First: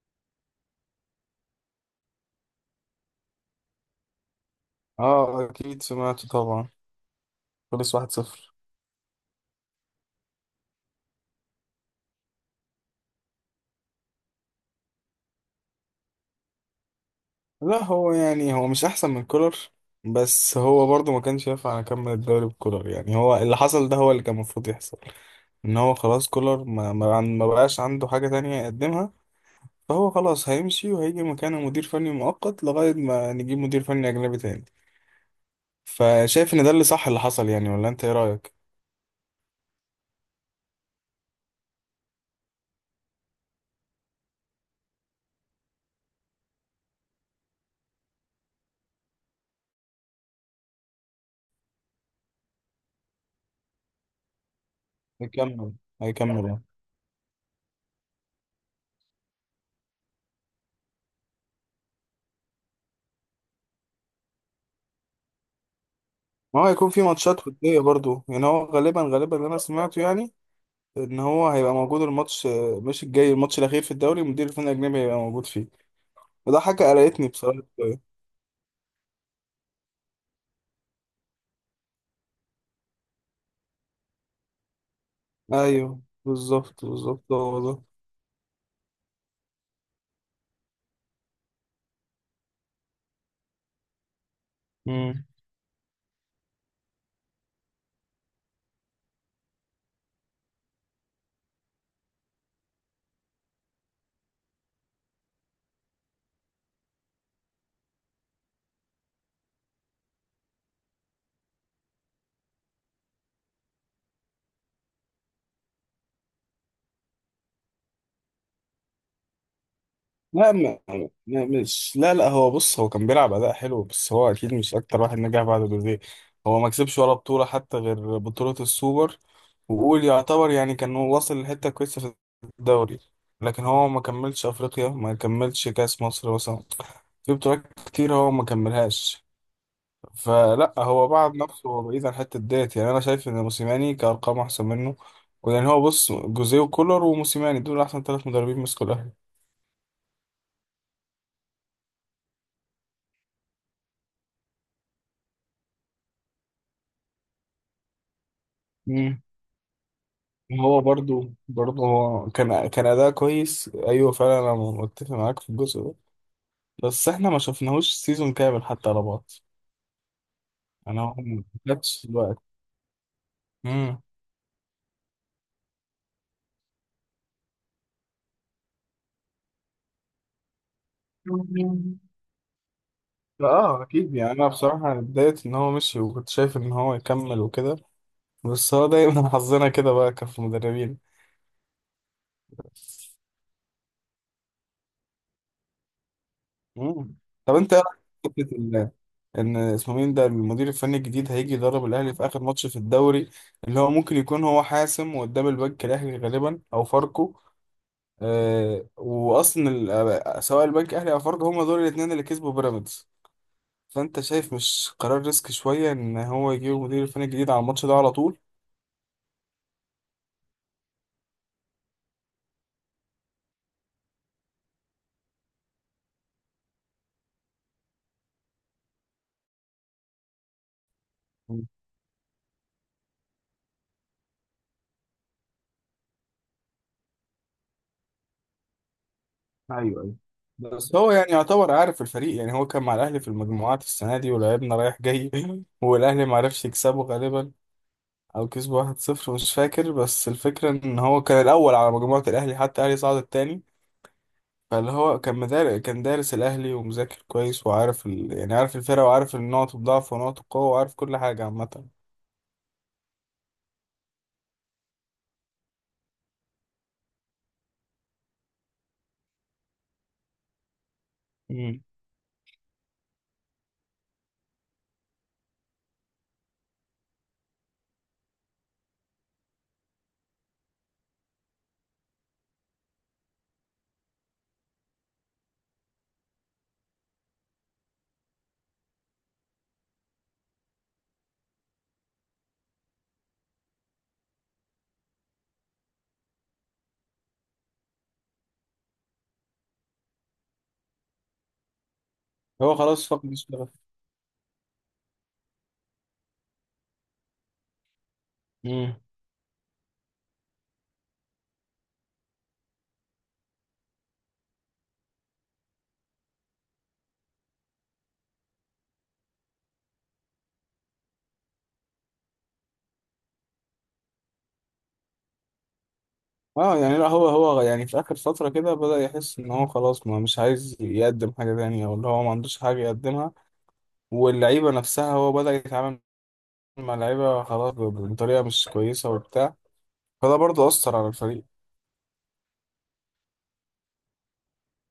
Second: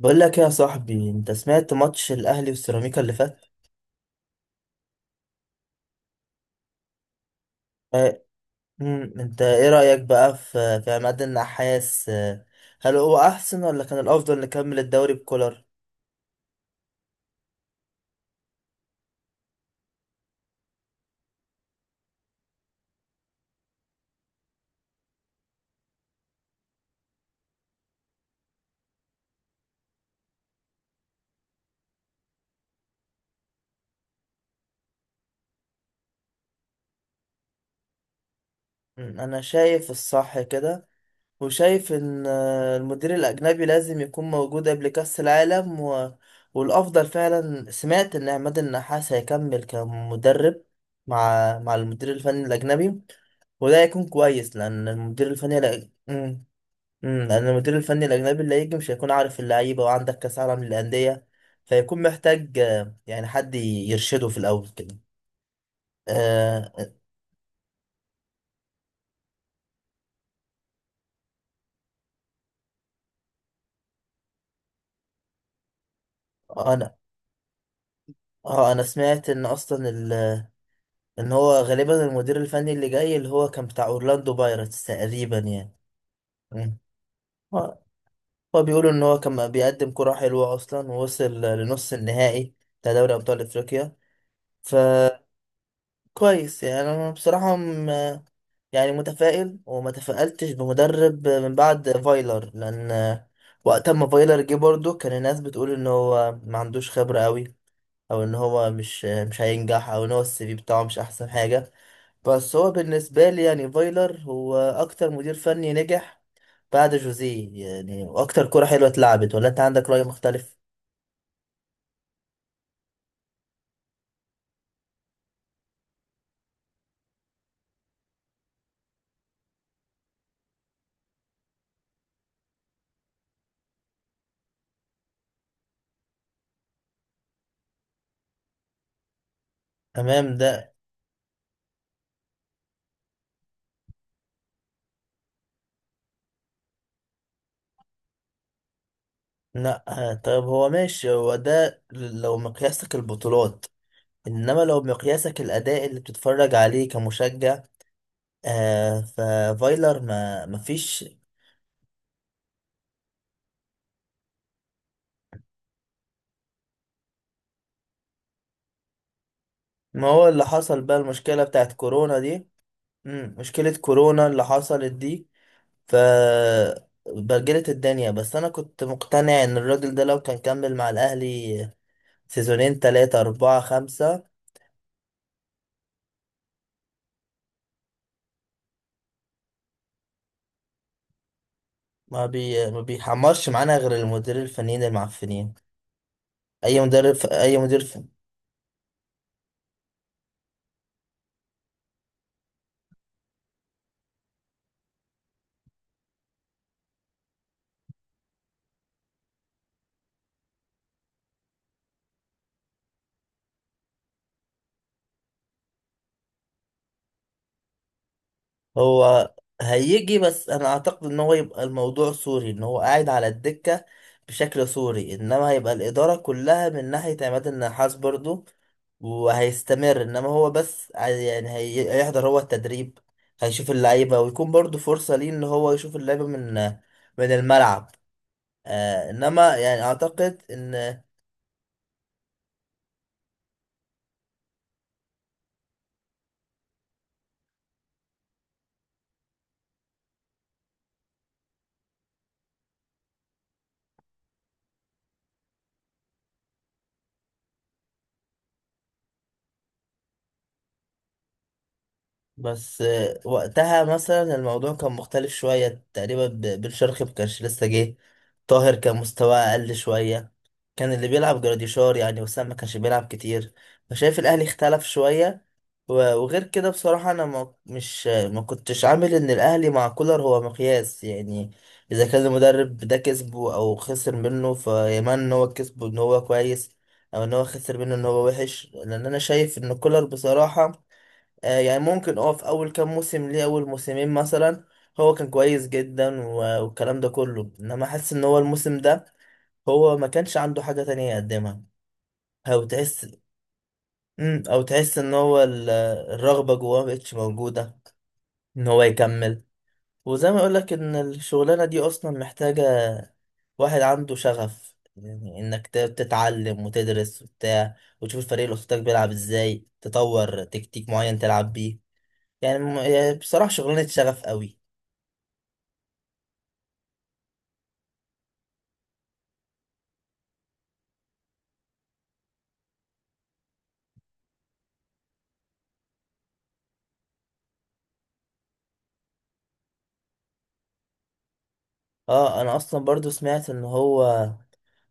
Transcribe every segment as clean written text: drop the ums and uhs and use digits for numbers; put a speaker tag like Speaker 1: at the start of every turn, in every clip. Speaker 1: بقول لك يا صاحبي، انت سمعت ماتش الاهلي والسيراميكا اللي فات؟
Speaker 2: اه اكيد سمعته طبعا. خلص واحد
Speaker 1: اه.
Speaker 2: صفر
Speaker 1: انت ايه رايك بقى في عماد النحاس اه، هل هو احسن ولا كان الافضل نكمل الدوري بكولر؟
Speaker 2: لا هو يعني هو مش احسن من كولر. بس هو برضه ما كانش ينفع اكمل الدوري بكولر، يعني هو اللي حصل ده هو اللي كان المفروض يحصل. ان هو خلاص كولر ما بقاش عنده حاجة تانية يقدمها، فهو خلاص هيمشي وهيجي مكانه مدير فني مؤقت لغاية ما نجيب مدير فني اجنبي تاني. فشايف ان ده اللي صح اللي حصل، يعني ولا انت ايه رأيك؟
Speaker 1: انا شايف الصح كده. وشايف ان المدير الاجنبي لازم يكون موجود قبل كاس العالم والافضل فعلا سمعت ان عماد النحاس هيكمل كمدرب مع المدير الفني الاجنبي. وده هيكون كويس لان المدير الفني
Speaker 2: هيكمل، هيكمل يعني.
Speaker 1: لان المدير الفني الاجنبي اللي هيجي مش هيكون عارف اللعيبه، وعندك كاس عالم للانديه. فيكون محتاج يعني حد يرشده في الاول كده.
Speaker 2: ما هو هيكون
Speaker 1: آه.
Speaker 2: في ماتشات ودية برضه، يعني هو غالبا اللي انا سمعته يعني، ان هو هيبقى موجود الماتش مش الجاي، الماتش الاخير في الدوري مدير الفني الاجنبي هيبقى موجود فيه. وده حاجه
Speaker 1: انا
Speaker 2: قلقتني بصراحه شوية.
Speaker 1: اه انا سمعت ان اصلا ان هو غالبا المدير الفني اللي جاي اللي هو كان بتاع اورلاندو بايرتس تقريبا يعني.
Speaker 2: ايوه
Speaker 1: مم.
Speaker 2: بالظبط بالظبط هو
Speaker 1: هو
Speaker 2: ده.
Speaker 1: هو بيقولوا ان هو كان بيقدم كرة حلوة اصلا، ووصل لنص النهائي بتاع دوري ابطال افريقيا.
Speaker 2: مم.
Speaker 1: فكويس، يعني انا بصراحة يعني متفائل، وما تفائلتش بمدرب من بعد فايلر. لان وقت ما فايلر جه برضه كان الناس بتقول ان هو ما عندوش خبرة قوي، او ان هو مش هينجح، او ان هو السي في بتاعه مش احسن حاجة. بس هو بالنسبة لي يعني فايلر هو اكتر مدير فني نجح بعد جوزيه، يعني واكتر كرة حلوة اتلعبت. ولا انت عندك رأي
Speaker 2: لا،
Speaker 1: مختلف؟
Speaker 2: ما مش، لا لا هو بص، هو كان بيلعب اداء حلو، بس هو اكيد مش اكتر واحد نجح بعد دوريه. هو ما كسبش ولا بطوله حتى غير بطوله السوبر. وقول يعتبر، يعني كان هو واصل لحته كويسه في الدوري، لكن هو ما كملش افريقيا، ما كملش كاس مصر مثلا. في بطولات كتير هو ما كملهاش.
Speaker 1: تمام ده.
Speaker 2: فلا هو بعد نفسه، هو بعيد عن حته ديت، يعني انا شايف ان موسيماني كارقام احسن منه. يعني هو بص، جوزيه وكولر وموسيماني دول احسن ثلاث مدربين مسكوا الاهلي.
Speaker 1: لا. آه، طيب هو ماشي، هو ده لو مقياسك البطولات. انما لو مقياسك الاداء اللي بتتفرج عليه كمشجع، آه
Speaker 2: مم.
Speaker 1: ففايلر ما
Speaker 2: هو
Speaker 1: فيش.
Speaker 2: برضو هو كان اداء كويس، ايوه فعلا انا متفق معاك في الجزء ده، بس احنا ما شفناهوش سيزون كامل حتى على بعض.
Speaker 1: ما هو اللي حصل بقى
Speaker 2: انا هو
Speaker 1: المشكلة
Speaker 2: ما
Speaker 1: بتاعت
Speaker 2: جاتش
Speaker 1: كورونا
Speaker 2: الوقت.
Speaker 1: دي. مم. مشكلة
Speaker 2: امم
Speaker 1: كورونا اللي حصلت دي، ف بجلت الدنيا. بس انا كنت مقتنع ان الراجل ده لو كان كمل مع الاهلي سيزونين، تلاتة، اربعة،
Speaker 2: اه اكيد،
Speaker 1: خمسة.
Speaker 2: يعني انا بصراحه اتضايقت ان هو مشي، وكنت شايف ان هو يكمل وكده، بس هو دايما حظنا كده بقى كف مدربين.
Speaker 1: ما بيحمرش معانا غير المدير الفنيين المعفنين، اي
Speaker 2: مم.
Speaker 1: مدرب،
Speaker 2: طب
Speaker 1: اي
Speaker 2: انت ايه
Speaker 1: مدير.
Speaker 2: رأيك في فكرة ان اسمه مين ده، المدير الفني الجديد هيجي يدرب الاهلي في اخر ماتش في الدوري، اللي هو ممكن يكون هو حاسم، وقدام البنك الاهلي غالبا او فاركو. آه واصلا ال- آه، سواء البنك الاهلي او فاركو، هما دول الاثنين اللي كسبوا بيراميدز، فانت شايف مش قرار ريسك شويه ان هو يجيب مدير الفني الجديد على الماتش ده على طول؟
Speaker 1: هو هيجي، بس انا اعتقد ان هو يبقى الموضوع سوري، ان هو قاعد على الدكة بشكل سوري، انما هيبقى الادارة كلها من ناحية عماد النحاس برضو، وهيستمر. انما هو بس
Speaker 2: مم.
Speaker 1: هيحضر هو التدريب، هيشوف اللعيبة، ويكون برضو فرصة ليه ان هو يشوف اللعيبة من الملعب. آه انما
Speaker 2: ايوه
Speaker 1: يعني
Speaker 2: ايوه.
Speaker 1: اعتقد
Speaker 2: بس
Speaker 1: ان
Speaker 2: هو يعني يعتبر عارف الفريق، يعني هو كان مع الاهلي في المجموعات السنه دي ولعبنا رايح جاي والاهلي ما عرفش يكسبه غالبا، او كسبوا 1-0 مش فاكر، بس الفكرة ان هو كان الاول على مجموعة الاهلي حتى، الاهلي صعد التاني. فاللي هو كان دارس الاهلي ومذاكر كويس، وعارف يعني عارف الفرقة، وعارف النقط الضعف ونقط القوة، وعارف كل حاجة عامة.
Speaker 1: بس وقتها مثلا الموضوع كان مختلف شوية تقريبا، بن شرقي مكانش لسه جه. طاهر كان مستواه أقل شوية، كان اللي بيلعب
Speaker 2: مم.
Speaker 1: جراديشار، يعني وسام ما كانش بيلعب كتير. فشايف الأهلي اختلف شوية. وغير كده بصراحة أنا ما مش ما كنتش عامل إن الأهلي مع كولر هو مقياس، يعني إذا كان المدرب ده كسبه أو خسر منه، فيمان إن هو كسبه إن هو كويس، أو إن هو خسر منه إن هو وحش. لأن أنا شايف إن كولر بصراحة، يعني ممكن في اول كام موسم ليه، اول موسمين مثلا، هو كان كويس جدا والكلام ده كله. انما حاسس ان هو الموسم ده هو ما كانش عنده حاجة تانية يقدمها، او
Speaker 2: هو
Speaker 1: تحس،
Speaker 2: خلاص فقد الشغف.
Speaker 1: او تحس ان هو الرغبة جواه مبقتش موجودة ان هو
Speaker 2: مم.
Speaker 1: يكمل. وزي ما اقولك، ان الشغلانة دي اصلا محتاجة واحد عنده شغف، يعني انك تتعلم وتدرس وبتاع، وتشوف الفريق اللي قصادك بيلعب ازاي، تطور تكتيك معين تلعب بيه. يعني يعني بصراحة شغلانة شغف قوي.
Speaker 2: اه يعني، لا هو يعني في اخر فترة كده بدأ يحس ان هو خلاص، ما مش عايز يقدم حاجة تانية، او اللي هو ما عندوش حاجة يقدمها. واللعيبة نفسها هو بدأ يتعامل مع اللعيبة خلاص بطريقة مش كويسة وبتاع. فده برضه أثر على الفريق.
Speaker 1: اه انا اصلا برضو سمعت ان هو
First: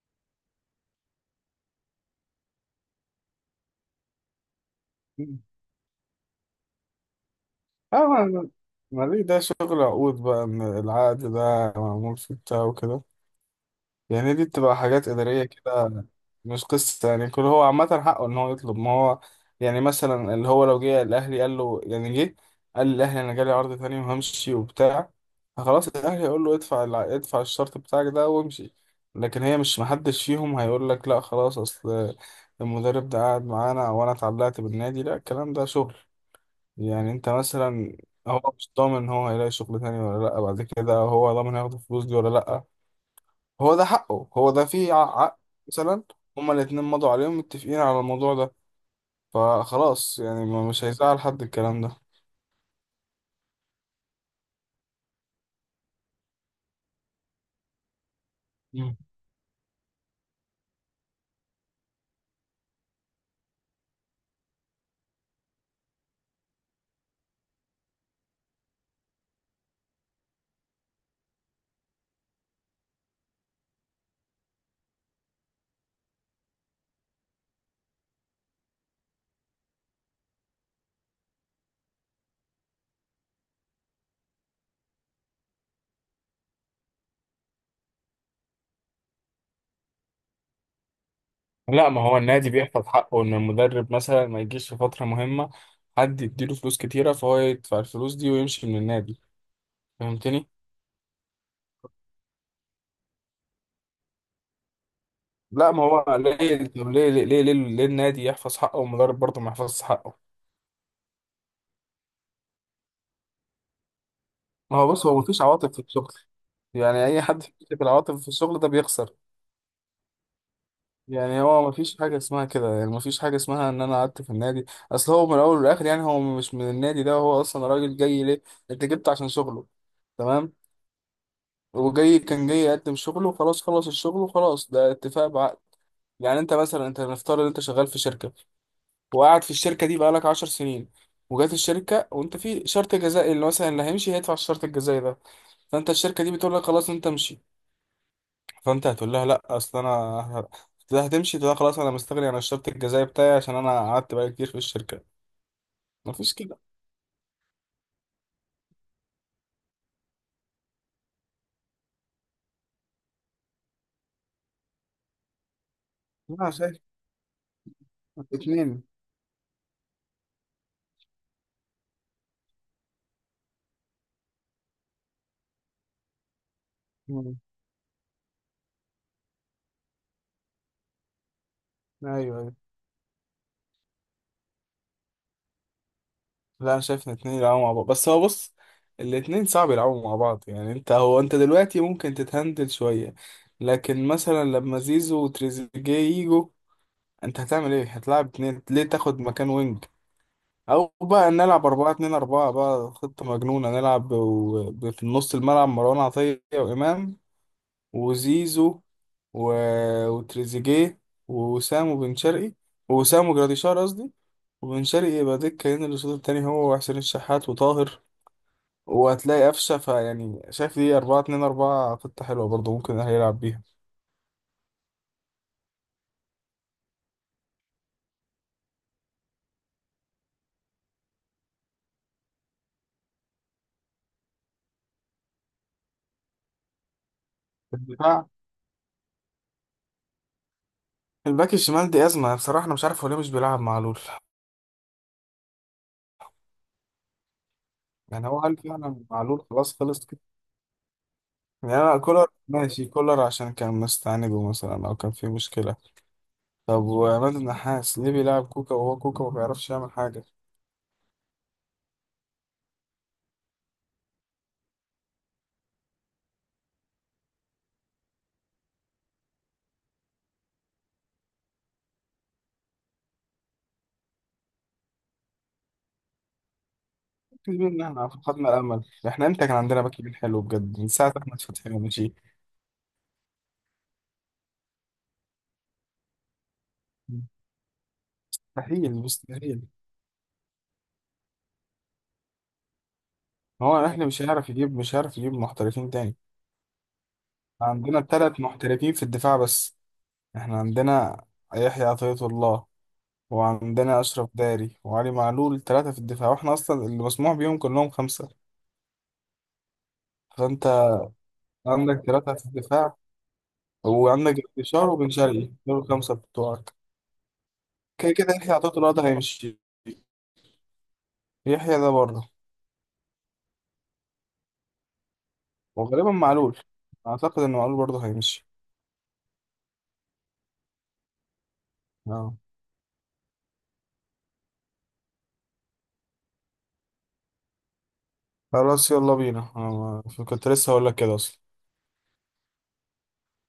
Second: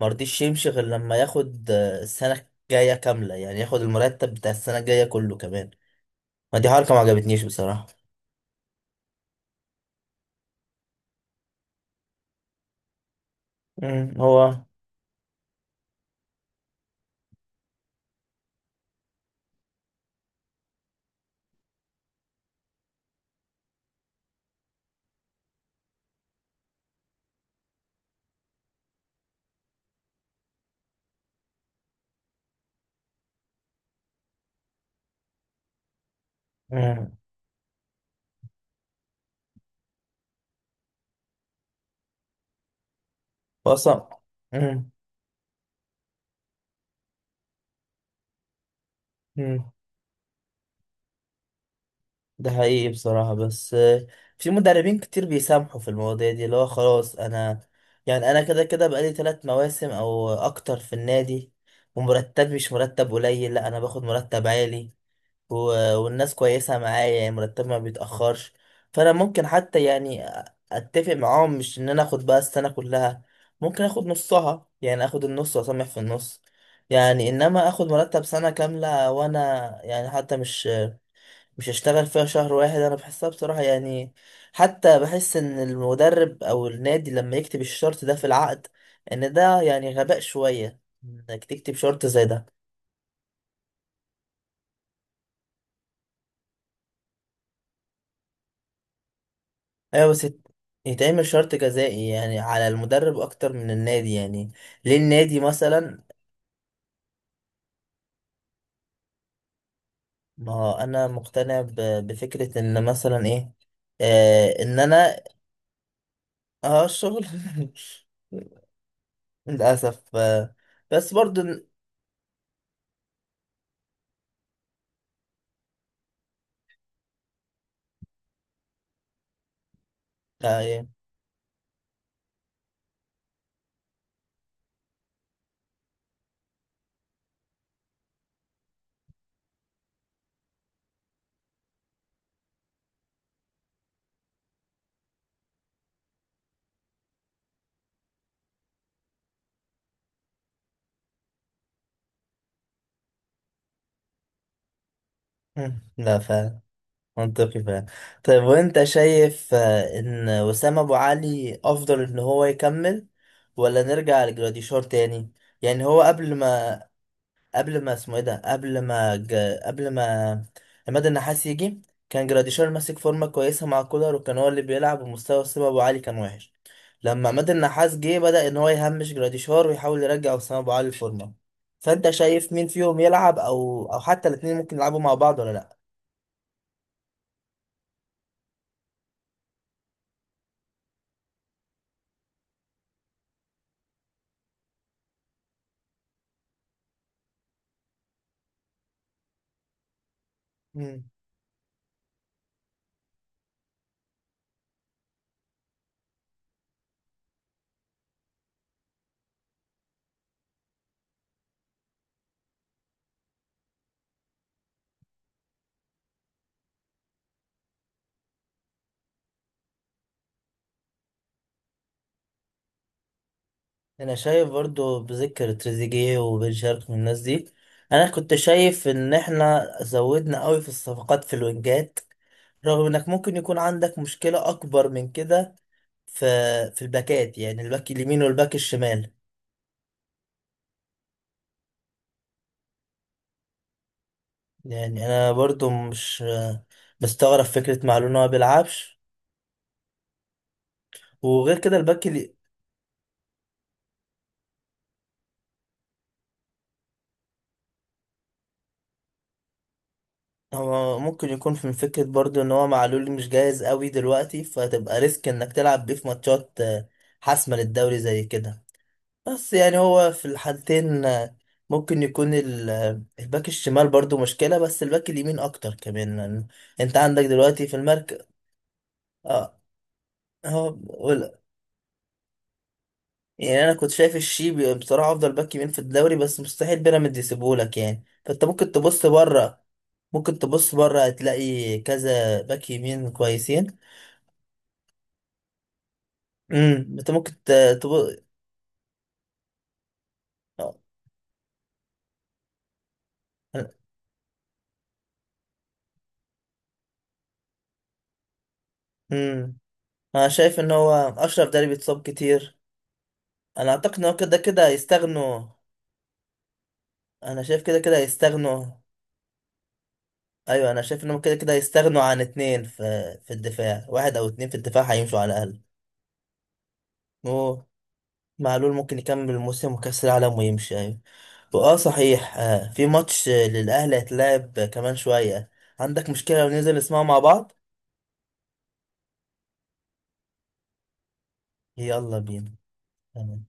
Speaker 1: مرضيش يمشي غير لما ياخد السنة الجاية كاملة، يعني ياخد المرتب بتاع السنة الجاية كله كمان. ما دي حركة ما عجبتنيش بصراحة.
Speaker 2: اه ما ليه ده شغل عقود بقى، ان العقد ده معمول في بتاع وكده، يعني دي
Speaker 1: هو.
Speaker 2: بتبقى حاجات إدارية كده، مش قصة يعني كل هو. عامة حقه ان هو يطلب، ما هو يعني مثلا اللي هو لو جه الاهلي قال له، يعني جه قال للاهلي انا جالي عرض تاني وهمشي وبتاع، فخلاص الاهلي هيقول له ادفع ادفع الشرط بتاعك ده وامشي. لكن هي مش، محدش فيهم هيقول لك لا خلاص اصل المدرب ده قاعد معانا وانا اتعلقت بالنادي، لا الكلام ده شغل. يعني
Speaker 1: امم
Speaker 2: انت مثلا، هو مش ضامن ان هو هيلاقي شغل تاني ولا لا بعد كده، هو ضامن هياخد الفلوس دي ولا لا.
Speaker 1: هو
Speaker 2: هو ده
Speaker 1: اصلا.
Speaker 2: حقه، هو ده
Speaker 1: امم.
Speaker 2: فيه عقد. مثلا هما الاتنين مضوا عليهم متفقين على الموضوع ده،
Speaker 1: امم
Speaker 2: فخلاص يعني مش هيزعل حد الكلام ده.
Speaker 1: ده حقيقي بصراحة. بس في مدربين كتير بيسامحوا في المواضيع دي، اللي هو خلاص انا يعني انا كده كده
Speaker 2: مم.
Speaker 1: بقالي ثلاث مواسم او اكتر في النادي، ومرتب مش مرتب قليل، لا انا باخد مرتب عالي و... والناس كويسة معايا، يعني مرتب ما بيتأخرش. فأنا ممكن حتى يعني أتفق معاهم، مش إن أنا آخد بقى السنة كلها، ممكن آخد نصها، يعني آخد النص وأسامح في النص. يعني إنما آخد مرتب سنة كاملة وأنا يعني حتى مش هشتغل فيها شهر واحد، أنا بحسها بصراحة يعني. حتى بحس إن المدرب أو النادي لما يكتب الشرط ده في العقد، إن ده يعني غباء شوية إنك تكتب
Speaker 2: لا ما
Speaker 1: شرط
Speaker 2: هو
Speaker 1: زي
Speaker 2: النادي
Speaker 1: ده.
Speaker 2: بيحفظ حقه، ان المدرب مثلا ما يجيش في فترة مهمة حد يديله فلوس كتيرة فهو يدفع الفلوس دي ويمشي من النادي.
Speaker 1: ايوه بس
Speaker 2: فهمتني؟
Speaker 1: يتعمل شرط جزائي يعني على المدرب اكتر من النادي، يعني ليه النادي
Speaker 2: لا ما
Speaker 1: مثلا؟
Speaker 2: هو ليه، طب ليه النادي يحفظ حقه والمدرب برضه ما يحفظش حقه؟
Speaker 1: ما هو انا مقتنع بفكرة ان مثلا ايه،
Speaker 2: ما
Speaker 1: ان
Speaker 2: هو بص،
Speaker 1: انا.
Speaker 2: هو مفيش عواطف في الشغل،
Speaker 1: اه
Speaker 2: يعني اي
Speaker 1: الشغل.
Speaker 2: حد بيمسك العواطف في الشغل ده بيخسر.
Speaker 1: للاسف آه. بس
Speaker 2: يعني
Speaker 1: برضو
Speaker 2: هو مفيش حاجه اسمها كده، يعني مفيش حاجه اسمها ان انا قعدت في النادي. اصل هو من الاول والاخر، يعني هو مش من النادي ده، هو اصلا راجل جاي ليه، انت جبت عشان شغله، تمام.
Speaker 1: يعني.
Speaker 2: وجاي كان جاي يقدم شغله وخلاص، خلص الشغل وخلاص، ده اتفاق بعقد. يعني انت مثلا، انت نفترض ان انت شغال في شركه وقاعد في الشركه دي بقالك 10 سنين، وجات الشركه وانت في شرط جزائي اللي مثلا اللي هيمشي هيدفع الشرط الجزائي ده، فانت الشركه دي بتقول لك خلاص انت امشي، فانت هتقول لها لا اصل انا هتقول لها، هتمشي تقول لها خلاص انا مستغني عن الشرط الجزائي بتاعي عشان انا قعدت بقالي كتير في الشركه.
Speaker 1: لا
Speaker 2: مفيش كده.
Speaker 1: فعلا. منطقي فعلا. طيب وانت شايف ان وسام ابو علي افضل ان هو يكمل، ولا نرجع لجراديشار تاني؟ يعني هو قبل
Speaker 2: لا أنا شايف
Speaker 1: ما، قبل ما اسمه ايه ده قبل
Speaker 2: اتنين.
Speaker 1: ما ج... قبل ما عماد النحاس يجي، كان جراديشار ماسك فورمه كويسه مع كولر، وكان هو اللي بيلعب، ومستوى اسامه ابو علي كان وحش. لما
Speaker 2: مم.
Speaker 1: عماد النحاس جه بدأ ان هو يهمش جراديشار ويحاول يرجع اسامه ابو علي الفورمه. فانت
Speaker 2: ايوه
Speaker 1: شايف
Speaker 2: ايوه.
Speaker 1: مين فيهم يلعب، او حتى الاثنين ممكن يلعبوا مع بعض ولا لا؟
Speaker 2: لا انا شايف ان اتنين يلعبوا مع بعض، بس هو بص، الاتنين صعب يلعبوا مع بعض، يعني انت هو انت دلوقتي ممكن تتهندل شويه، لكن مثلا لما زيزو وتريزيجيه يجوا، انت هتعمل ايه؟ هتلعب اتنين ليه تاخد مكان وينج؟ او
Speaker 1: مم.
Speaker 2: بقى نلعب أربعة اتنين أربعة بقى، خطة مجنونة، نلعب في نص الملعب مروان عطية وإمام، وزيزو، و... وتريزيجيه، ووسام وبن شرقي، ووسام وجراديشار قصدي، وبن شرقي يبقى دكة هنا الأسود التاني هو وحسين الشحات وطاهر، وهتلاقي قفشة، فيعني شايف دي أربعة اتنين أربعة خطة حلوة برضه ممكن الأهلي يلعب بيها.
Speaker 1: انا شايف برضو بذكر تريزيجيه وبن شرقي من الناس دي. انا كنت شايف ان احنا زودنا قوي في الصفقات في الوينجات، رغم انك ممكن يكون عندك مشكلة اكبر من كده في في الباكات، يعني الباك اليمين
Speaker 2: الدفاع.
Speaker 1: والباك الشمال.
Speaker 2: الباك الشمال دي أزمة بصراحة، أنا مش عارف هو ليه مش بيلعب معلول.
Speaker 1: يعني انا برضو مش مستغرب فكرة معلول إن
Speaker 2: يعني
Speaker 1: هو
Speaker 2: هو هل
Speaker 1: بيلعبش.
Speaker 2: فعلا معلول خلاص خلص كده؟
Speaker 1: وغير
Speaker 2: يعني
Speaker 1: كده
Speaker 2: أنا
Speaker 1: الباك
Speaker 2: كولر
Speaker 1: اللي
Speaker 2: ماشي كولر عشان كان مستعنده مثلا أو كان فيه مشكلة، طب وعماد النحاس ليه بيلعب كوكا وهو كوكا ما بيعرفش يعمل حاجة؟
Speaker 1: هو ممكن يكون من فكرة برضو ان هو معلول مش جاهز قوي دلوقتي، فهتبقى ريسك انك تلعب بيه في ماتشات حاسمة للدوري زي كده. بس يعني هو في الحالتين، ممكن يكون الباك الشمال برضو مشكلة، بس الباك اليمين أكتر كمان، لأن أنت عندك
Speaker 2: في
Speaker 1: دلوقتي في
Speaker 2: منها
Speaker 1: المركز.
Speaker 2: فقدنا الأمل، إحنا إمتى كان
Speaker 1: اه
Speaker 2: عندنا باك يمين حلو
Speaker 1: هو
Speaker 2: بجد من ساعة
Speaker 1: ولا.
Speaker 2: أحمد فتحي ما مشي.
Speaker 1: يعني أنا كنت شايف الشيبي بصراحة أفضل باك يمين في الدوري، بس مستحيل بيراميدز يسيبهولك يعني، فأنت ممكن
Speaker 2: مستحيل
Speaker 1: تبص بره.
Speaker 2: مستحيل.
Speaker 1: ممكن تبص بره، هتلاقي كذا باك يمين كويسين.
Speaker 2: هو إحنا مش هنعرف يجيب، مش هنعرف يجيب محترفين تاني.
Speaker 1: أنت ممكن
Speaker 2: عندنا
Speaker 1: تبص.
Speaker 2: تلات محترفين في الدفاع بس. إحنا عندنا يحيى عطية الله، وعندنا أشرف داري وعلي معلول، تلاتة في الدفاع، وإحنا أصلا اللي مسموح بيهم كلهم خمسة.
Speaker 1: امم أنا شايف
Speaker 2: فأنت
Speaker 1: إن هو أشرف داري بيتصاب
Speaker 2: عندك تلاتة في
Speaker 1: كتير.
Speaker 2: الدفاع،
Speaker 1: أنا أعتقد إن هو
Speaker 2: وعندك
Speaker 1: كده كده
Speaker 2: بشار وبن
Speaker 1: هيستغنوا.
Speaker 2: شرقي، دول الخمسة بتوعك.
Speaker 1: انا شايف كده كده
Speaker 2: كده كده يحيى
Speaker 1: هيستغنوا.
Speaker 2: عطية الله ده هيمشي.
Speaker 1: ايوه انا شايف انهم كده كده
Speaker 2: يحيى ده
Speaker 1: هيستغنوا عن
Speaker 2: بره.
Speaker 1: اتنين في الدفاع، واحد او اتنين في الدفاع هيمشوا على الاقل.
Speaker 2: وغالبا معلول، اعتقد ان
Speaker 1: هو
Speaker 2: معلول برضه هيمشي.
Speaker 1: معلول ممكن يكمل الموسم وكاس العالم ويمشي، ايوه. واه صحيح،
Speaker 2: اه
Speaker 1: في ماتش للاهلي هيتلعب كمان شويه، عندك مشكله لو ننزل نسمعه مع بعض؟
Speaker 2: خلاص يلا بينا، انا كنت لسه هقول لك كده اصلا.
Speaker 1: يلا بينا. تمام.